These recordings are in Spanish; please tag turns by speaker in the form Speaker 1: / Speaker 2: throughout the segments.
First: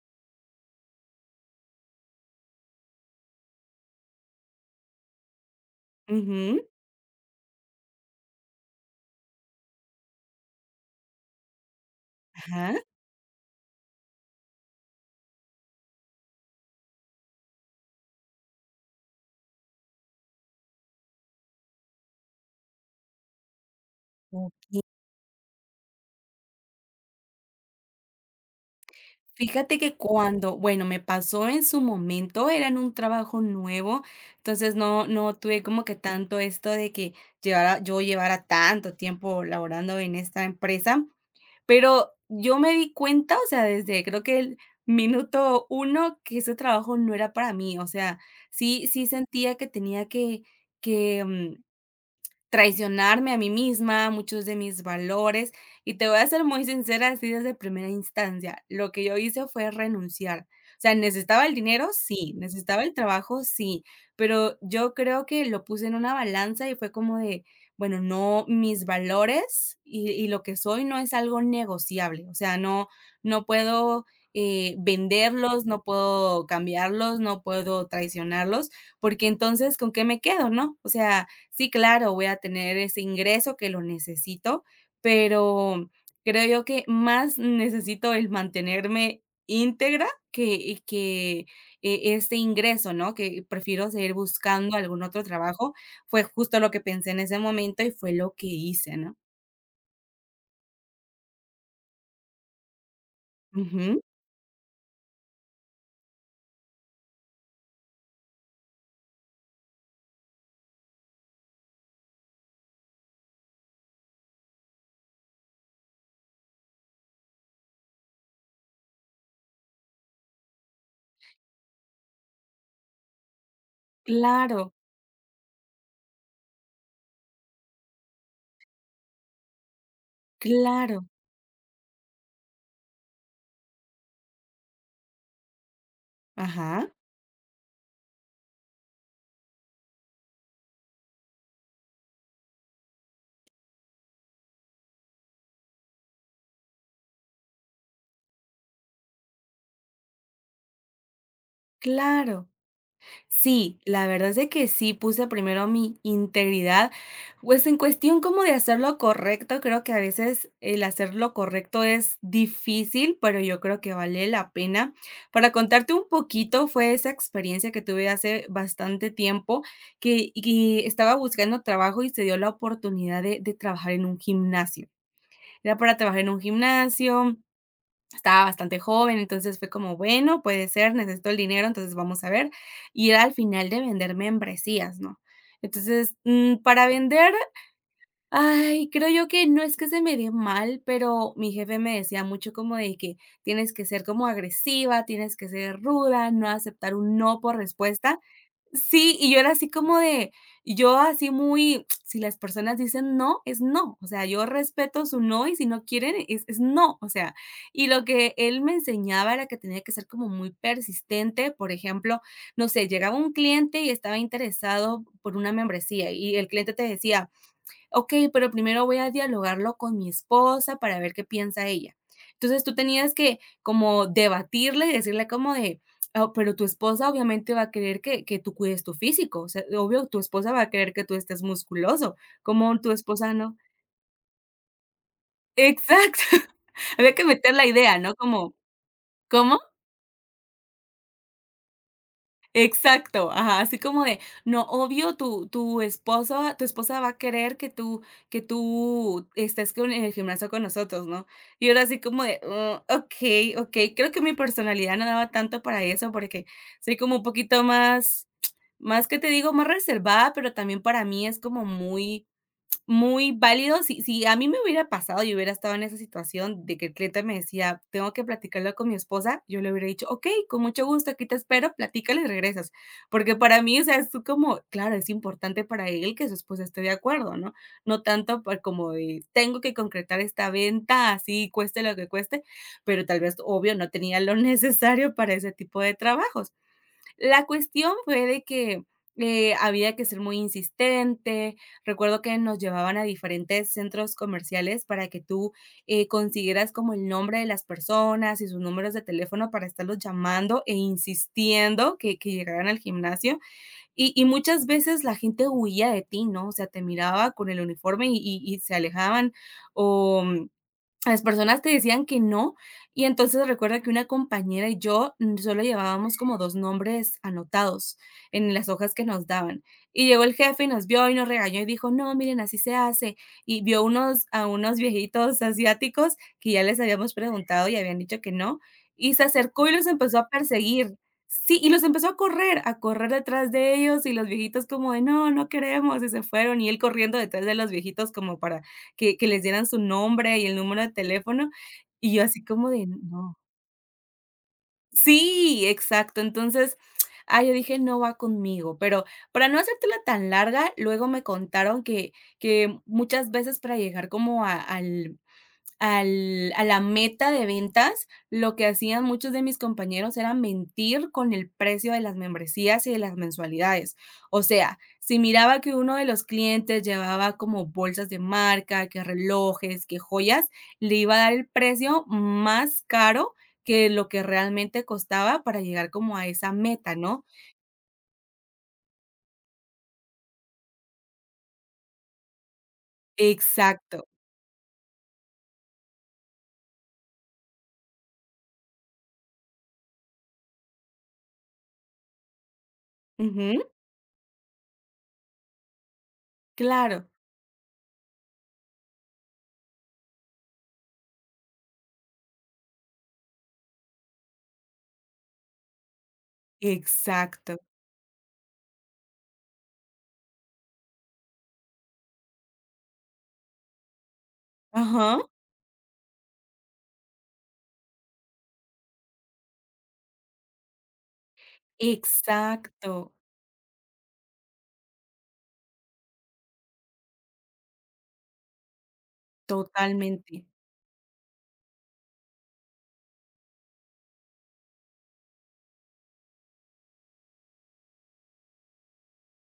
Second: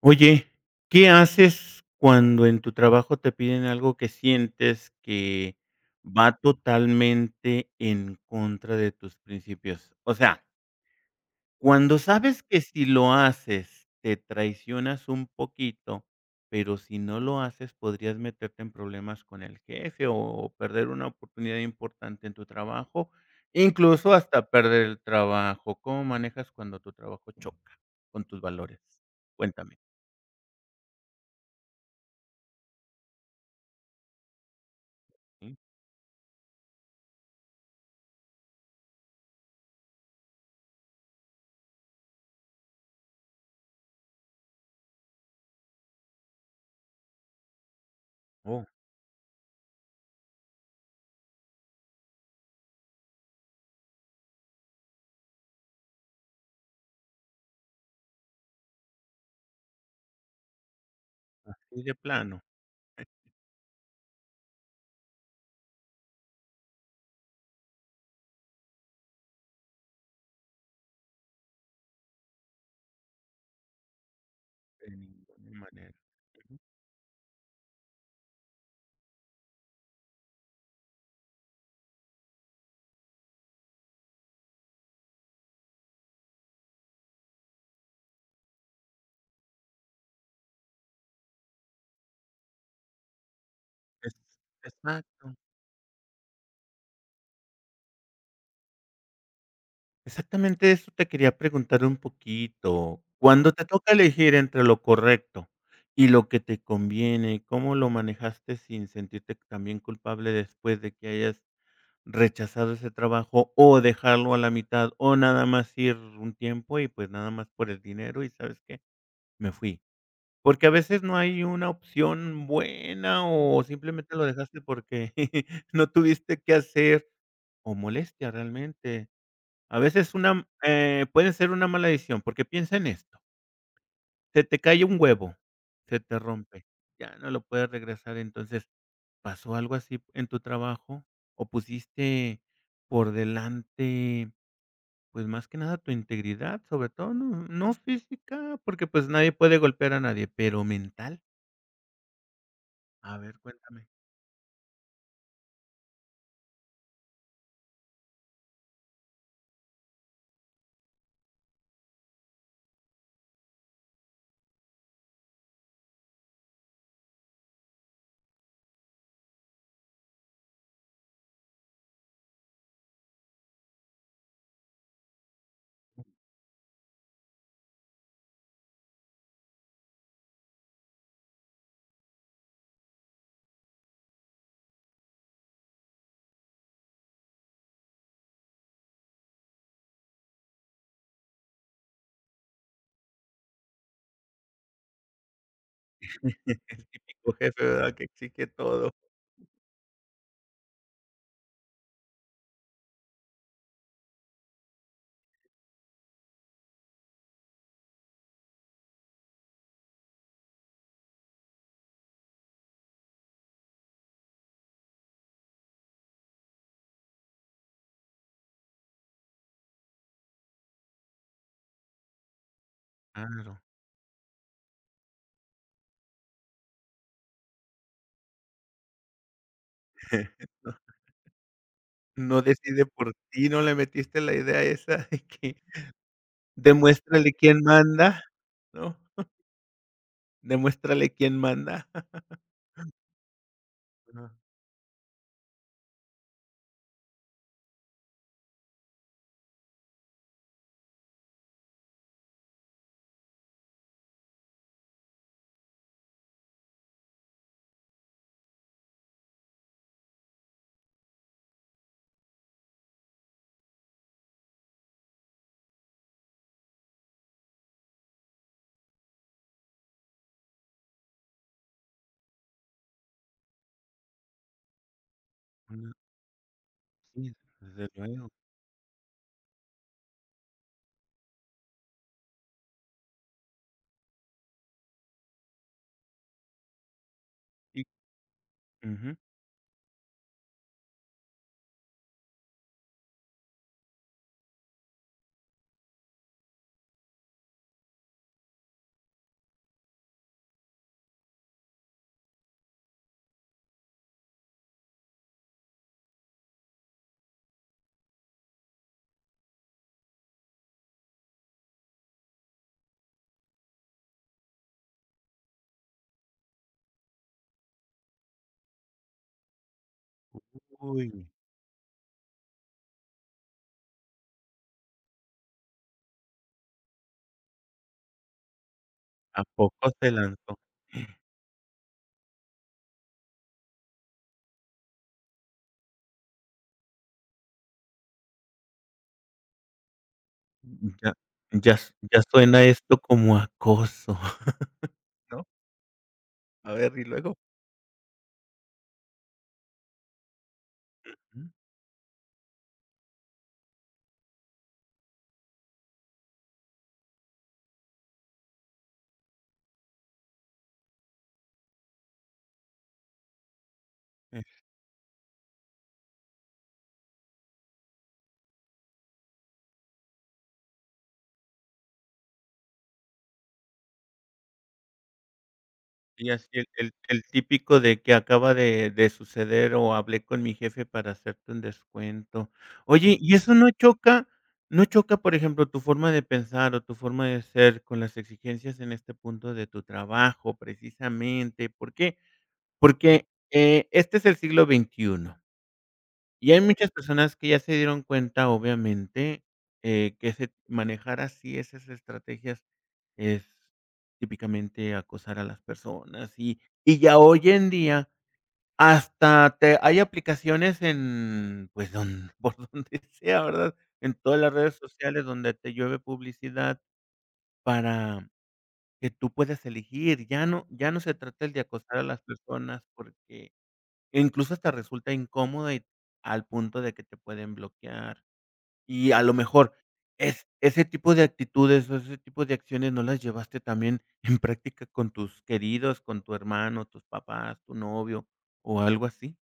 Speaker 1: Oye, ¿qué haces cuando en tu trabajo te piden algo que sientes que va
Speaker 2: Ujú,
Speaker 1: totalmente en contra de tus principios? O sea, cuando sabes que
Speaker 2: ajá.
Speaker 1: si lo haces te traicionas un poquito, pero si no lo haces podrías meterte en problemas con el jefe o perder una oportunidad importante en tu trabajo, incluso hasta
Speaker 2: Okey.
Speaker 1: perder el trabajo. ¿Cómo manejas cuando tu trabajo choca con tus valores?
Speaker 2: Fíjate
Speaker 1: Cuéntame.
Speaker 2: que me pasó en su momento, era en un trabajo nuevo, entonces no
Speaker 1: ¿Sí?
Speaker 2: tuve como que tanto esto de que llevara yo llevara tanto tiempo laborando en esta empresa, pero yo me di cuenta, o sea, desde creo que el minuto uno que ese trabajo no era para mí, o sea,
Speaker 1: Oh.
Speaker 2: sí sentía que tenía que traicionarme a mí misma, muchos de mis valores, y te voy a ser muy sincera, así desde primera instancia, lo que yo hice fue renunciar. O sea, necesitaba el
Speaker 1: Así
Speaker 2: dinero,
Speaker 1: de
Speaker 2: sí,
Speaker 1: plano,
Speaker 2: necesitaba el trabajo, sí, pero yo creo que lo puse en una balanza y fue como de, bueno, no, mis valores y lo que soy no es algo negociable, o sea, no, no puedo
Speaker 1: de ninguna
Speaker 2: venderlos, no
Speaker 1: manera.
Speaker 2: puedo
Speaker 1: Ujú.
Speaker 2: cambiarlos, no puedo traicionarlos, porque entonces, ¿con qué me quedo, no? O sea, sí, claro, voy a tener ese ingreso que lo necesito, pero creo yo que más necesito el mantenerme íntegra que este ingreso, ¿no? Que prefiero seguir
Speaker 1: Es
Speaker 2: buscando algún otro
Speaker 1: exacto.
Speaker 2: trabajo. Fue justo lo que pensé en ese momento y fue lo que hice, ¿no?
Speaker 1: Exactamente eso te quería preguntar un poquito. Cuando te toca
Speaker 2: Ujú.
Speaker 1: elegir entre lo correcto y lo que te conviene, ¿cómo lo manejaste sin sentirte también culpable después de que hayas rechazado ese trabajo o dejarlo a la mitad o nada más ir un tiempo y pues nada más por el dinero y sabes qué, me fui? Porque a veces no hay una opción buena, o simplemente lo dejaste
Speaker 2: Claro,
Speaker 1: porque no tuviste qué hacer, o molestia realmente. A veces una
Speaker 2: claro.
Speaker 1: puede ser una mala decisión, porque piensa en esto, se te cae un huevo, se te rompe,
Speaker 2: Ajá,
Speaker 1: ya no lo puedes regresar, entonces, ¿pasó algo así en tu trabajo? ¿O pusiste por delante, pues, más que nada tu integridad, sobre todo, no física? Porque, pues, nadie puede golpear a nadie, pero mental.
Speaker 2: claro.
Speaker 1: A ver,
Speaker 2: Sí,
Speaker 1: cuéntame.
Speaker 2: la verdad es de que sí puse primero mi integridad, pues, en cuestión como de hacer lo correcto, creo que a veces el hacer lo correcto es difícil, pero yo creo que vale la pena. Para contarte un poquito, fue esa experiencia que tuve hace bastante tiempo, que y estaba buscando trabajo y se dio la oportunidad de trabajar en un gimnasio. Era para trabajar en un gimnasio, estaba bastante joven, entonces fue como, bueno, puede ser, necesito el dinero, entonces vamos a ver. Y era al final de vender membresías, ¿no? Entonces, para vender, ay, creo yo que no es que se me dé mal, pero mi jefe me decía mucho como de que tienes que ser como agresiva, tienes que ser ruda, no
Speaker 1: El
Speaker 2: aceptar un
Speaker 1: típico
Speaker 2: no por
Speaker 1: jefe, ¿verdad? Que
Speaker 2: respuesta.
Speaker 1: exige todo.
Speaker 2: Sí, y yo era así como de yo así muy, si las personas dicen no, es no, o sea, yo respeto su no y si no quieren es no, o sea, y lo que él me enseñaba era que tenía que ser como muy persistente, por ejemplo, no sé, llegaba un cliente y estaba interesado por una membresía y el cliente te decía: "Ok, pero primero voy a dialogarlo con mi esposa para ver qué piensa ella". Entonces tú tenías que
Speaker 1: Claro.
Speaker 2: como debatirle y decirle como de, "Ah, pero tu esposa obviamente va a querer que tú cuides tu físico, o sea, obvio, tu esposa va a
Speaker 1: No
Speaker 2: querer que tú estés musculoso,
Speaker 1: no
Speaker 2: como
Speaker 1: decide
Speaker 2: tu
Speaker 1: por
Speaker 2: esposa
Speaker 1: ti,
Speaker 2: no".
Speaker 1: no le metiste la idea esa de que
Speaker 2: Exacto, había que
Speaker 1: demuéstrale
Speaker 2: meter
Speaker 1: quién
Speaker 2: la idea, ¿no?
Speaker 1: manda,
Speaker 2: Como,
Speaker 1: ¿no?
Speaker 2: ¿cómo?
Speaker 1: Demuéstrale quién manda.
Speaker 2: Exacto, ajá, así como de,
Speaker 1: Una
Speaker 2: no, obvio, tu esposo, tu esposa va a querer que tú estés con, en el gimnasio con nosotros, ¿no? Y ahora así como de, "Ah, ok, ok, creo que mi personalidad no daba tanto para eso porque soy como un poquito más, más que te digo, más reservada, pero también para mí es como muy, muy válido". Si a mí me hubiera pasado y hubiera estado en esa situación de que el cliente me decía: "Tengo que platicarlo con mi esposa", yo le hubiera dicho: "Okey, con mucho gusto, aquí te espero, platícalo y regresas". Porque para mí, o sea, es como claro, es importante para
Speaker 1: una
Speaker 2: él que su esposa esté de
Speaker 1: sí,
Speaker 2: acuerdo, ¿no?
Speaker 1: desde
Speaker 2: No
Speaker 1: luego.
Speaker 2: tanto por como de: "Tengo que concretar esta venta, así cueste lo que cueste", pero tal vez, obvio, no tenía lo necesario para ese tipo de trabajos. La
Speaker 1: Y
Speaker 2: cuestión fue de que,
Speaker 1: ujú.
Speaker 2: había que ser muy insistente. Recuerdo que nos llevaban a diferentes centros comerciales para que tú, consiguieras como el nombre de las personas y sus números de teléfono para estarlos llamando e insistiendo que llegaran al gimnasio. Y muchas veces la gente huía de ti, ¿no? O sea, te miraba con el uniforme y se alejaban, o las personas te decían que no, y entonces recuerda que una compañera y yo solo llevábamos como dos nombres anotados en las hojas que nos daban. Y llegó el jefe y nos vio y
Speaker 1: Uy.
Speaker 2: nos regañó y dijo, no, miren, así se hace. Y vio unos, a unos viejitos asiáticos que ya les habíamos preguntado y habían dicho que no. Y se
Speaker 1: ¿A
Speaker 2: acercó y los
Speaker 1: poco se
Speaker 2: empezó a
Speaker 1: lanzó?
Speaker 2: perseguir. Sí, y los empezó a correr detrás de ellos y los viejitos como de, no, no queremos, y se fueron y él corriendo detrás de los viejitos como para que les dieran su nombre y el número de
Speaker 1: Ya
Speaker 2: teléfono, y
Speaker 1: ya
Speaker 2: yo así
Speaker 1: suena
Speaker 2: como de:
Speaker 1: esto
Speaker 2: "No".
Speaker 1: como acoso, ¿no?
Speaker 2: Sí, exacto.
Speaker 1: A
Speaker 2: Entonces,
Speaker 1: ver, ¿y luego?
Speaker 2: yo dije: "No va conmigo", pero para no hacértela tan larga, luego me
Speaker 1: Ujú.
Speaker 2: contaron que muchas veces para llegar como a al al a la meta de ventas, lo que hacían muchos de mis compañeros era mentir con el precio de las membresías y de las mensualidades. O sea, si miraba que uno de los clientes llevaba como bolsas de marca, que relojes, que joyas, le iba a dar el precio más caro que lo que realmente costaba para llegar como a
Speaker 1: Y así
Speaker 2: esa
Speaker 1: el el
Speaker 2: meta,
Speaker 1: el
Speaker 2: ¿no?
Speaker 1: típico de que acaba de suceder o hablé con mi jefe para hacerte un descuento. Oye, ¿y eso no
Speaker 2: Exacto.
Speaker 1: choca no choca, por ejemplo, tu forma de pensar o tu forma de ser con las exigencias en este punto de tu trabajo, precisamente? ¿Por qué? Porque,
Speaker 2: Ujú.
Speaker 1: este es el siglo XXI y hay muchas
Speaker 2: Claro.
Speaker 1: personas que ya se dieron cuenta, obviamente, que ese manejar así esas estrategias es típicamente acosar a las personas, y ya hoy
Speaker 2: Exacto.
Speaker 1: en día hasta te hay aplicaciones en, pues, don por donde sea, ¿verdad? En todas las redes
Speaker 2: Ajá.
Speaker 1: sociales donde te llueve publicidad para que tú puedas elegir. Ya no ya no se trata el de acosar a las personas
Speaker 2: Exacto.
Speaker 1: porque e incluso hasta resulta incómoda y al punto de que te pueden bloquear. Y a lo mejor
Speaker 2: Totalmente.
Speaker 1: es ese tipo de actitudes o ese tipo de acciones no las llevaste también en práctica con tus queridos, con tu hermano, tus papás, tu novio o algo así.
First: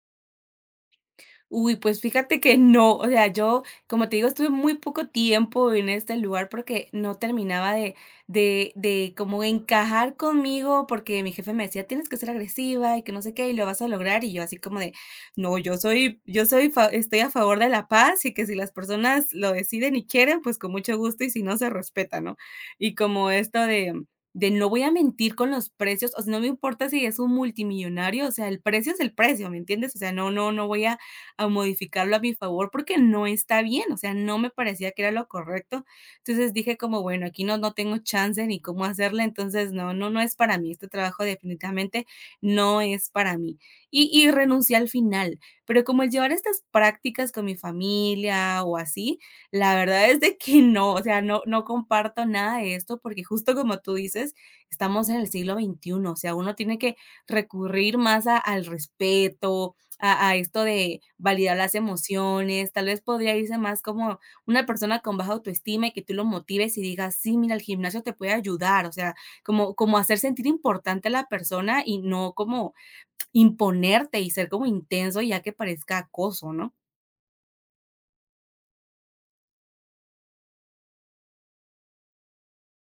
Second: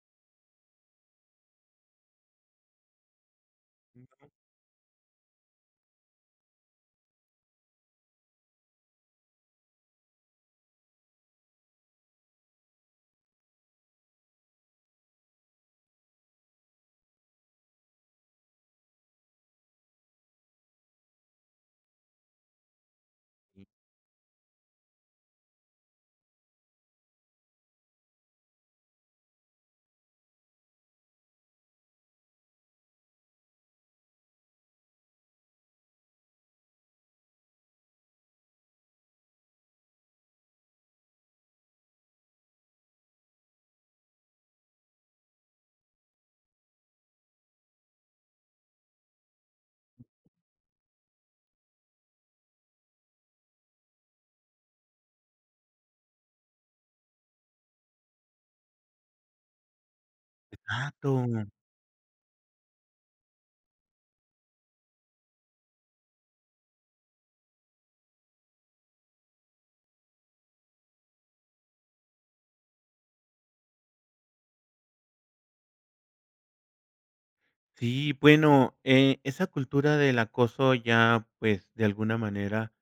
Speaker 2: Uy, pues fíjate que no, o sea, yo, como te digo, estuve muy poco tiempo en este lugar porque no terminaba de como encajar conmigo, porque mi jefe me decía, tienes que ser agresiva y que no sé qué, y lo vas a lograr, y yo así como de, no, estoy a favor de la paz y que si las personas lo deciden y quieren, pues con mucho gusto y si no, se respeta, ¿no? Y como esto de... no voy a mentir con los precios, o sea, no me importa si es un multimillonario, o sea, el precio es el precio, ¿me entiendes? O sea, no, no, no voy a modificarlo a mi favor porque no está bien, o sea, no me parecía que era lo correcto. Entonces dije como, bueno, aquí no, no tengo chance ni cómo hacerle, entonces no, no, no es para mí, este trabajo definitivamente no es para mí. Y renuncié al final, pero como el llevar estas prácticas con mi familia o así, la verdad es de que no, o sea, no, no comparto nada de esto porque justo como tú dices, estamos en el siglo XXI, o sea, uno tiene que recurrir más al respeto, a esto de
Speaker 1: Exacto.
Speaker 2: validar las emociones, tal vez podría irse más como una persona con baja autoestima y que tú lo motives y digas: "Sí, mira, el gimnasio te puede ayudar", o sea, como hacer sentir importante a la persona y no como imponerte y ser como intenso, ya que parezca acoso, ¿no?
Speaker 1: Sí, bueno, esa cultura del acoso ya, pues, de alguna manera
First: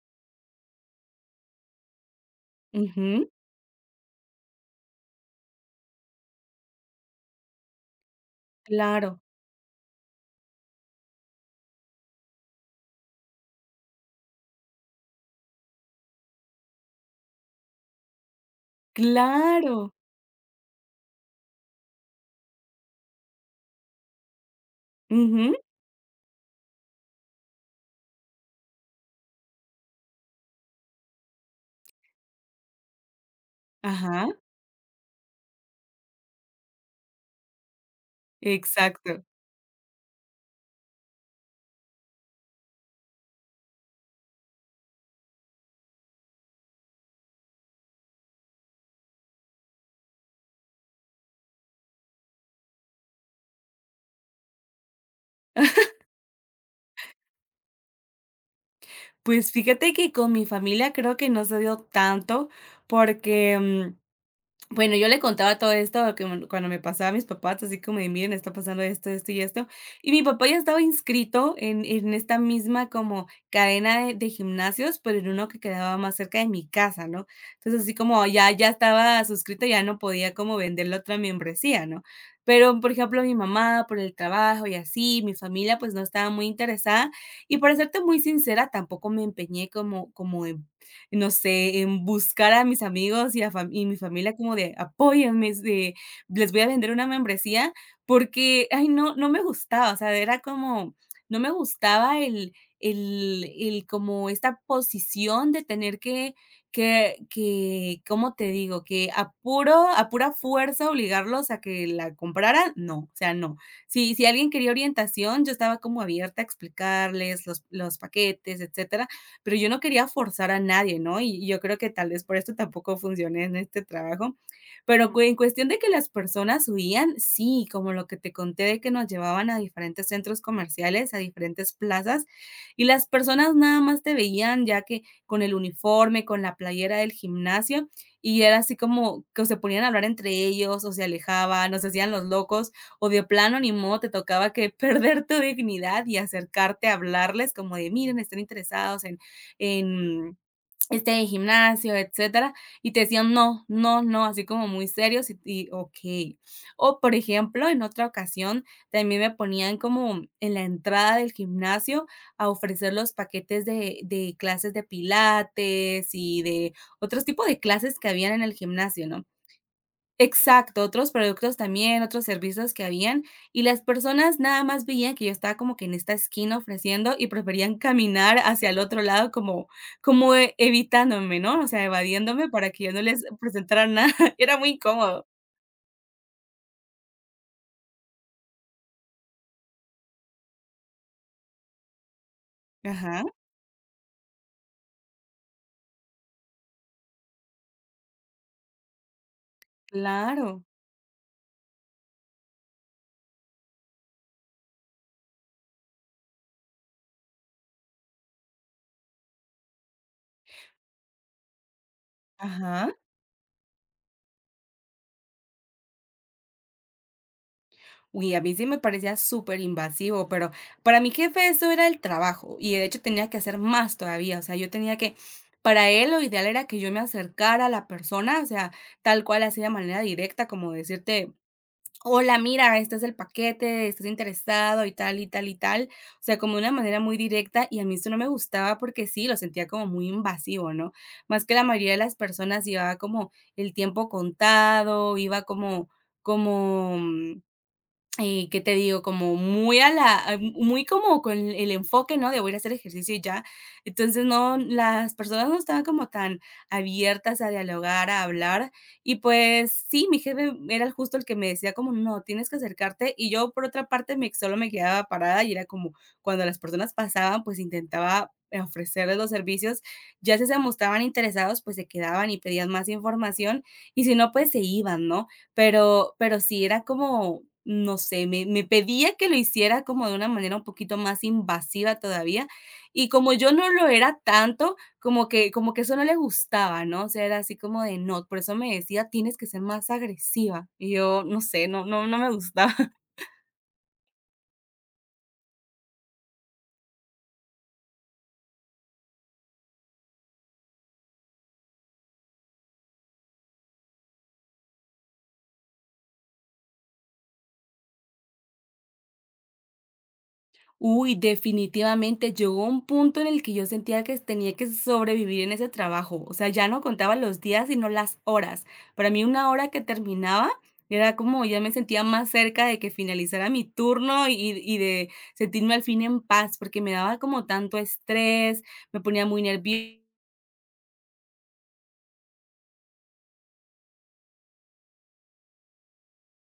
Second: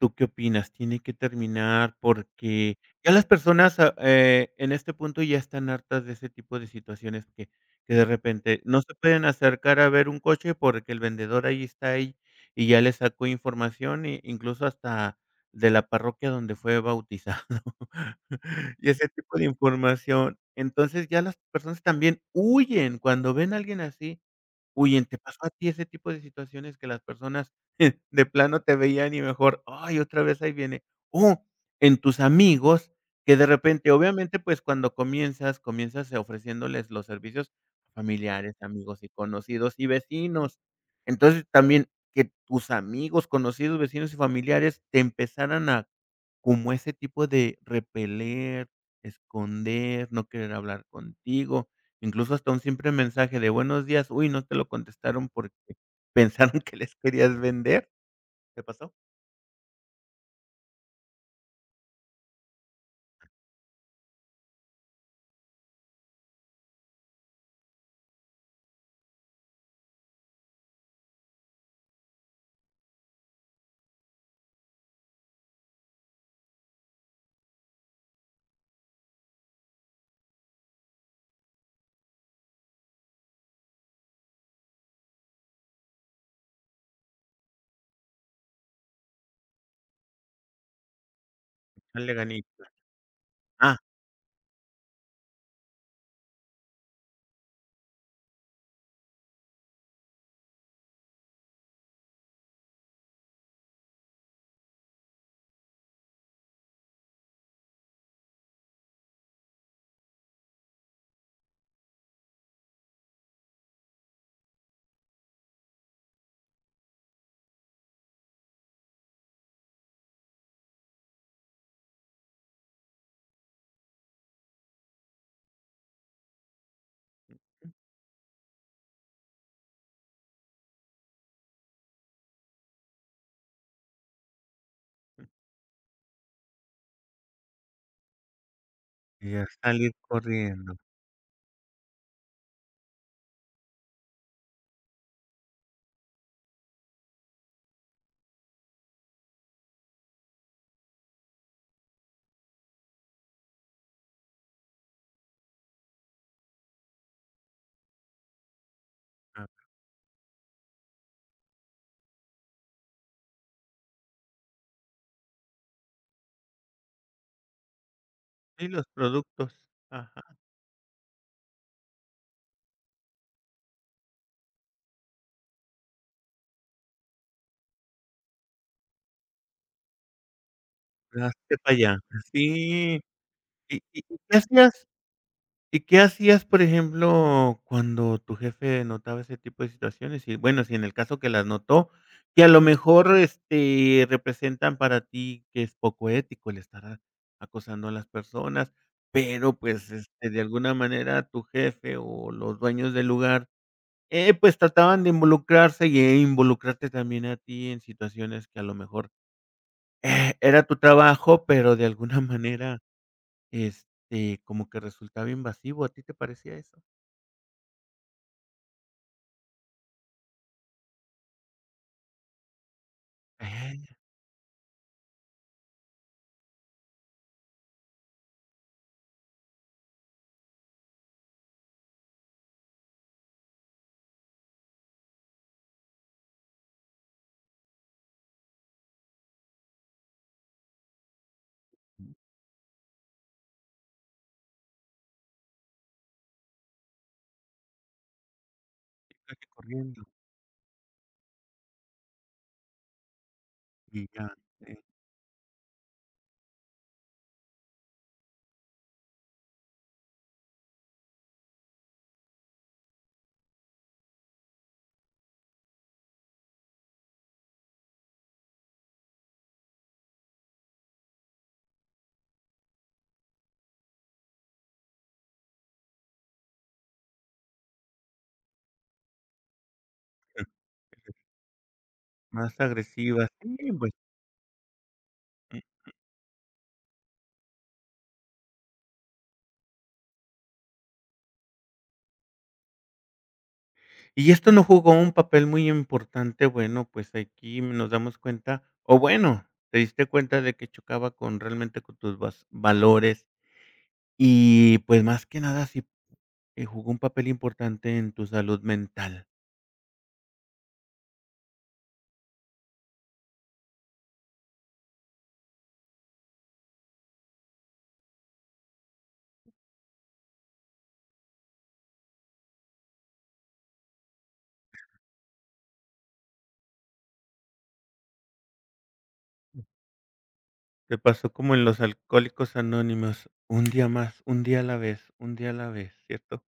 Speaker 1: ¿tú qué opinas? ¿Tiene que terminar? Porque ya las
Speaker 2: Ujú,
Speaker 1: personas, en este punto ya están hartas de ese tipo de situaciones que de repente no se
Speaker 2: claro,
Speaker 1: pueden acercar a ver un coche porque el vendedor ahí está ahí y ya le sacó información, e incluso hasta de la parroquia donde fue bautizado y ese tipo de
Speaker 2: claro,
Speaker 1: información. Entonces, ya las personas también huyen cuando ven a alguien así, huyen. ¿Te pasó a
Speaker 2: ujú,
Speaker 1: ti ese tipo de situaciones que las personas de plano te veían y mejor, ay, otra vez ahí viene. O en tus amigos que de repente,
Speaker 2: ajá,
Speaker 1: obviamente, pues cuando comienzas, comienzas ofreciéndoles los servicios familiares, amigos y
Speaker 2: exacto.
Speaker 1: conocidos y vecinos. Entonces, también que tus amigos, conocidos, vecinos y familiares te empezaran a como ese tipo de repeler, esconder, no querer hablar contigo, incluso hasta un simple mensaje de buenos días, uy, no te lo contestaron porque pensaron que les querías vender. ¿Qué pasó?
Speaker 2: Pues fíjate que con mi familia creo que no se dio tanto porque, bueno, yo le contaba todo esto que me cuando me pasaba a mis papás, así como de: "Miren, está pasando esto, esto y esto". Y mi papá ya estaba inscrito en esta misma como cadena de gimnasios, pero en uno que quedaba más cerca de mi casa, ¿no? Entonces, así como ya estaba suscrito, ya no podía como vender la otra membresía, ¿no? Pero, por ejemplo, mi mamá, por el trabajo y así, mi familia, pues, no estaba muy interesada. Y para serte muy sincera, tampoco me empeñé como en no sé, en
Speaker 1: Echarle
Speaker 2: buscar a
Speaker 1: ganitas.
Speaker 2: mis amigos y a fam
Speaker 1: Ah,
Speaker 2: y mi familia como de: apóyame de les voy a vender una membresía, porque, ay, no, no me gustaba, o sea, era como, no me gustaba el como esta posición de tener que, ¿cómo te digo?, que a pura fuerza obligarlos a que la compraran, no, o sea, no. Si alguien quería orientación, yo estaba como abierta a explicarles los paquetes, etcétera, pero yo no quería forzar a nadie, ¿no? Y yo creo que tal vez por esto tampoco funcioné en este trabajo, pero en cuestión de que las personas huían, sí, como lo que te conté de que nos llevaban a diferentes centros comerciales, a diferentes plazas, y las personas nada más te veían ya que con el uniforme, con la playera del gimnasio, y era así como
Speaker 1: y
Speaker 2: que
Speaker 1: a
Speaker 2: se ponían a
Speaker 1: salir
Speaker 2: hablar entre
Speaker 1: corriendo.
Speaker 2: ellos, o se alejaban, o se hacían los locos, o de plano ni modo te tocaba que perder tu dignidad y acercarte a hablarles como de, miren, están interesados en en este gimnasio, etcétera, y te decían: "No, no, no", así como muy serios y okey. O, por ejemplo, en otra ocasión también me
Speaker 1: Ah,
Speaker 2: ponían como en la entrada del gimnasio a ofrecer los paquetes de clases de pilates y de otros tipos de clases que habían en el
Speaker 1: y los
Speaker 2: gimnasio, ¿no?
Speaker 1: productos. Ajá,
Speaker 2: Exacto, otros productos también, otros servicios que habían, y las personas nada más veían que yo estaba como que en esta esquina ofreciendo y preferían caminar hacia el otro lado como evitándome,
Speaker 1: hazte
Speaker 2: ¿no? O
Speaker 1: para
Speaker 2: sea,
Speaker 1: allá.
Speaker 2: evadiéndome para que yo no
Speaker 1: Sí.
Speaker 2: les
Speaker 1: ¿Y
Speaker 2: presentara
Speaker 1: y
Speaker 2: nada.
Speaker 1: y qué
Speaker 2: Era muy
Speaker 1: hacías
Speaker 2: incómodo.
Speaker 1: ¿Y qué hacías, por ejemplo, cuando tu jefe notaba ese tipo de situaciones? Y bueno, si en el caso que las notó, que a lo mejor,
Speaker 2: Ajá,
Speaker 1: este, representan para ti que es poco ético el estar a- acosando a las personas, pero, pues, este, de
Speaker 2: claro.
Speaker 1: alguna manera tu jefe o los dueños del lugar pues, trataban de involucrarse y e involucrarte también a ti en situaciones que a lo mejor, era tu trabajo, pero de alguna manera,
Speaker 2: Ajá.
Speaker 1: este, como que resultaba invasivo, ¿a ti te parecía eso?
Speaker 2: Uy, a mí sí me parecía súper invasivo, pero para mi jefe eso era el trabajo y de hecho tenía que hacer
Speaker 1: Ay,
Speaker 2: más todavía, o sea, yo tenía que, para él lo ideal era que yo me acercara a la persona, o sea, tal cual así de manera directa, como decirte, hola, mira, este es el paquete, estás interesado y tal y tal y tal, o sea, como de una manera muy directa y a mí eso no me gustaba porque sí, lo sentía como muy invasivo, ¿no? Más que la mayoría de las personas llevaba como el tiempo contado, iba como, como, ¿qué te digo? Como
Speaker 1: salte
Speaker 2: muy a
Speaker 1: corriendo
Speaker 2: la a muy como con el enfoque, ¿no? De voy a ir a hacer ejercicio y ya.
Speaker 1: y
Speaker 2: Entonces,
Speaker 1: ya,
Speaker 2: no,
Speaker 1: eh,
Speaker 2: las personas no estaban como tan abiertas a dialogar, a hablar. Y pues sí, mi jefe era el justo el que me decía como: "No, tienes que acercarte". Y yo, por otra parte, me solo me quedaba parada y era como cuando las personas pasaban, pues intentaba, ofrecerles los servicios. Ya si se mostraban interesados, pues se quedaban y pedían más información, y si no, pues se iban, ¿no? Pero sí era como, no sé, me pedía que lo hiciera como de una manera un poquito más invasiva todavía,
Speaker 1: más
Speaker 2: y
Speaker 1: agresivas.
Speaker 2: como yo no
Speaker 1: Sí,
Speaker 2: lo
Speaker 1: pues,
Speaker 2: era tanto, como que eso no le gustaba, ¿no? O sea, era así como de no, por eso me decía: "Tienes que ser más agresiva", y yo, no sé, no no no me gustaba.
Speaker 1: y esto no jugó un papel muy importante, bueno, pues, aquí nos damos cuenta, o bueno, te diste cuenta de que chocaba con realmente con tus vas valores y, pues, más que nada si y jugó un papel importante en tu salud mental.
Speaker 2: Uy, definitivamente llegó un punto en el que yo sentía que tenía que sobrevivir en ese trabajo. O sea, ya no contaba los días, sino las horas. Para mí, una hora que terminaba era como ya me sentía más cerca de que finalizara mi turno y de sentirme al fin en paz, porque me daba como tanto estrés, me ponía muy nerviosa
Speaker 1: Te pasó como en los Alcohólicos Anónimos, un día más, un día a la vez, un día a la vez, ¿cierto?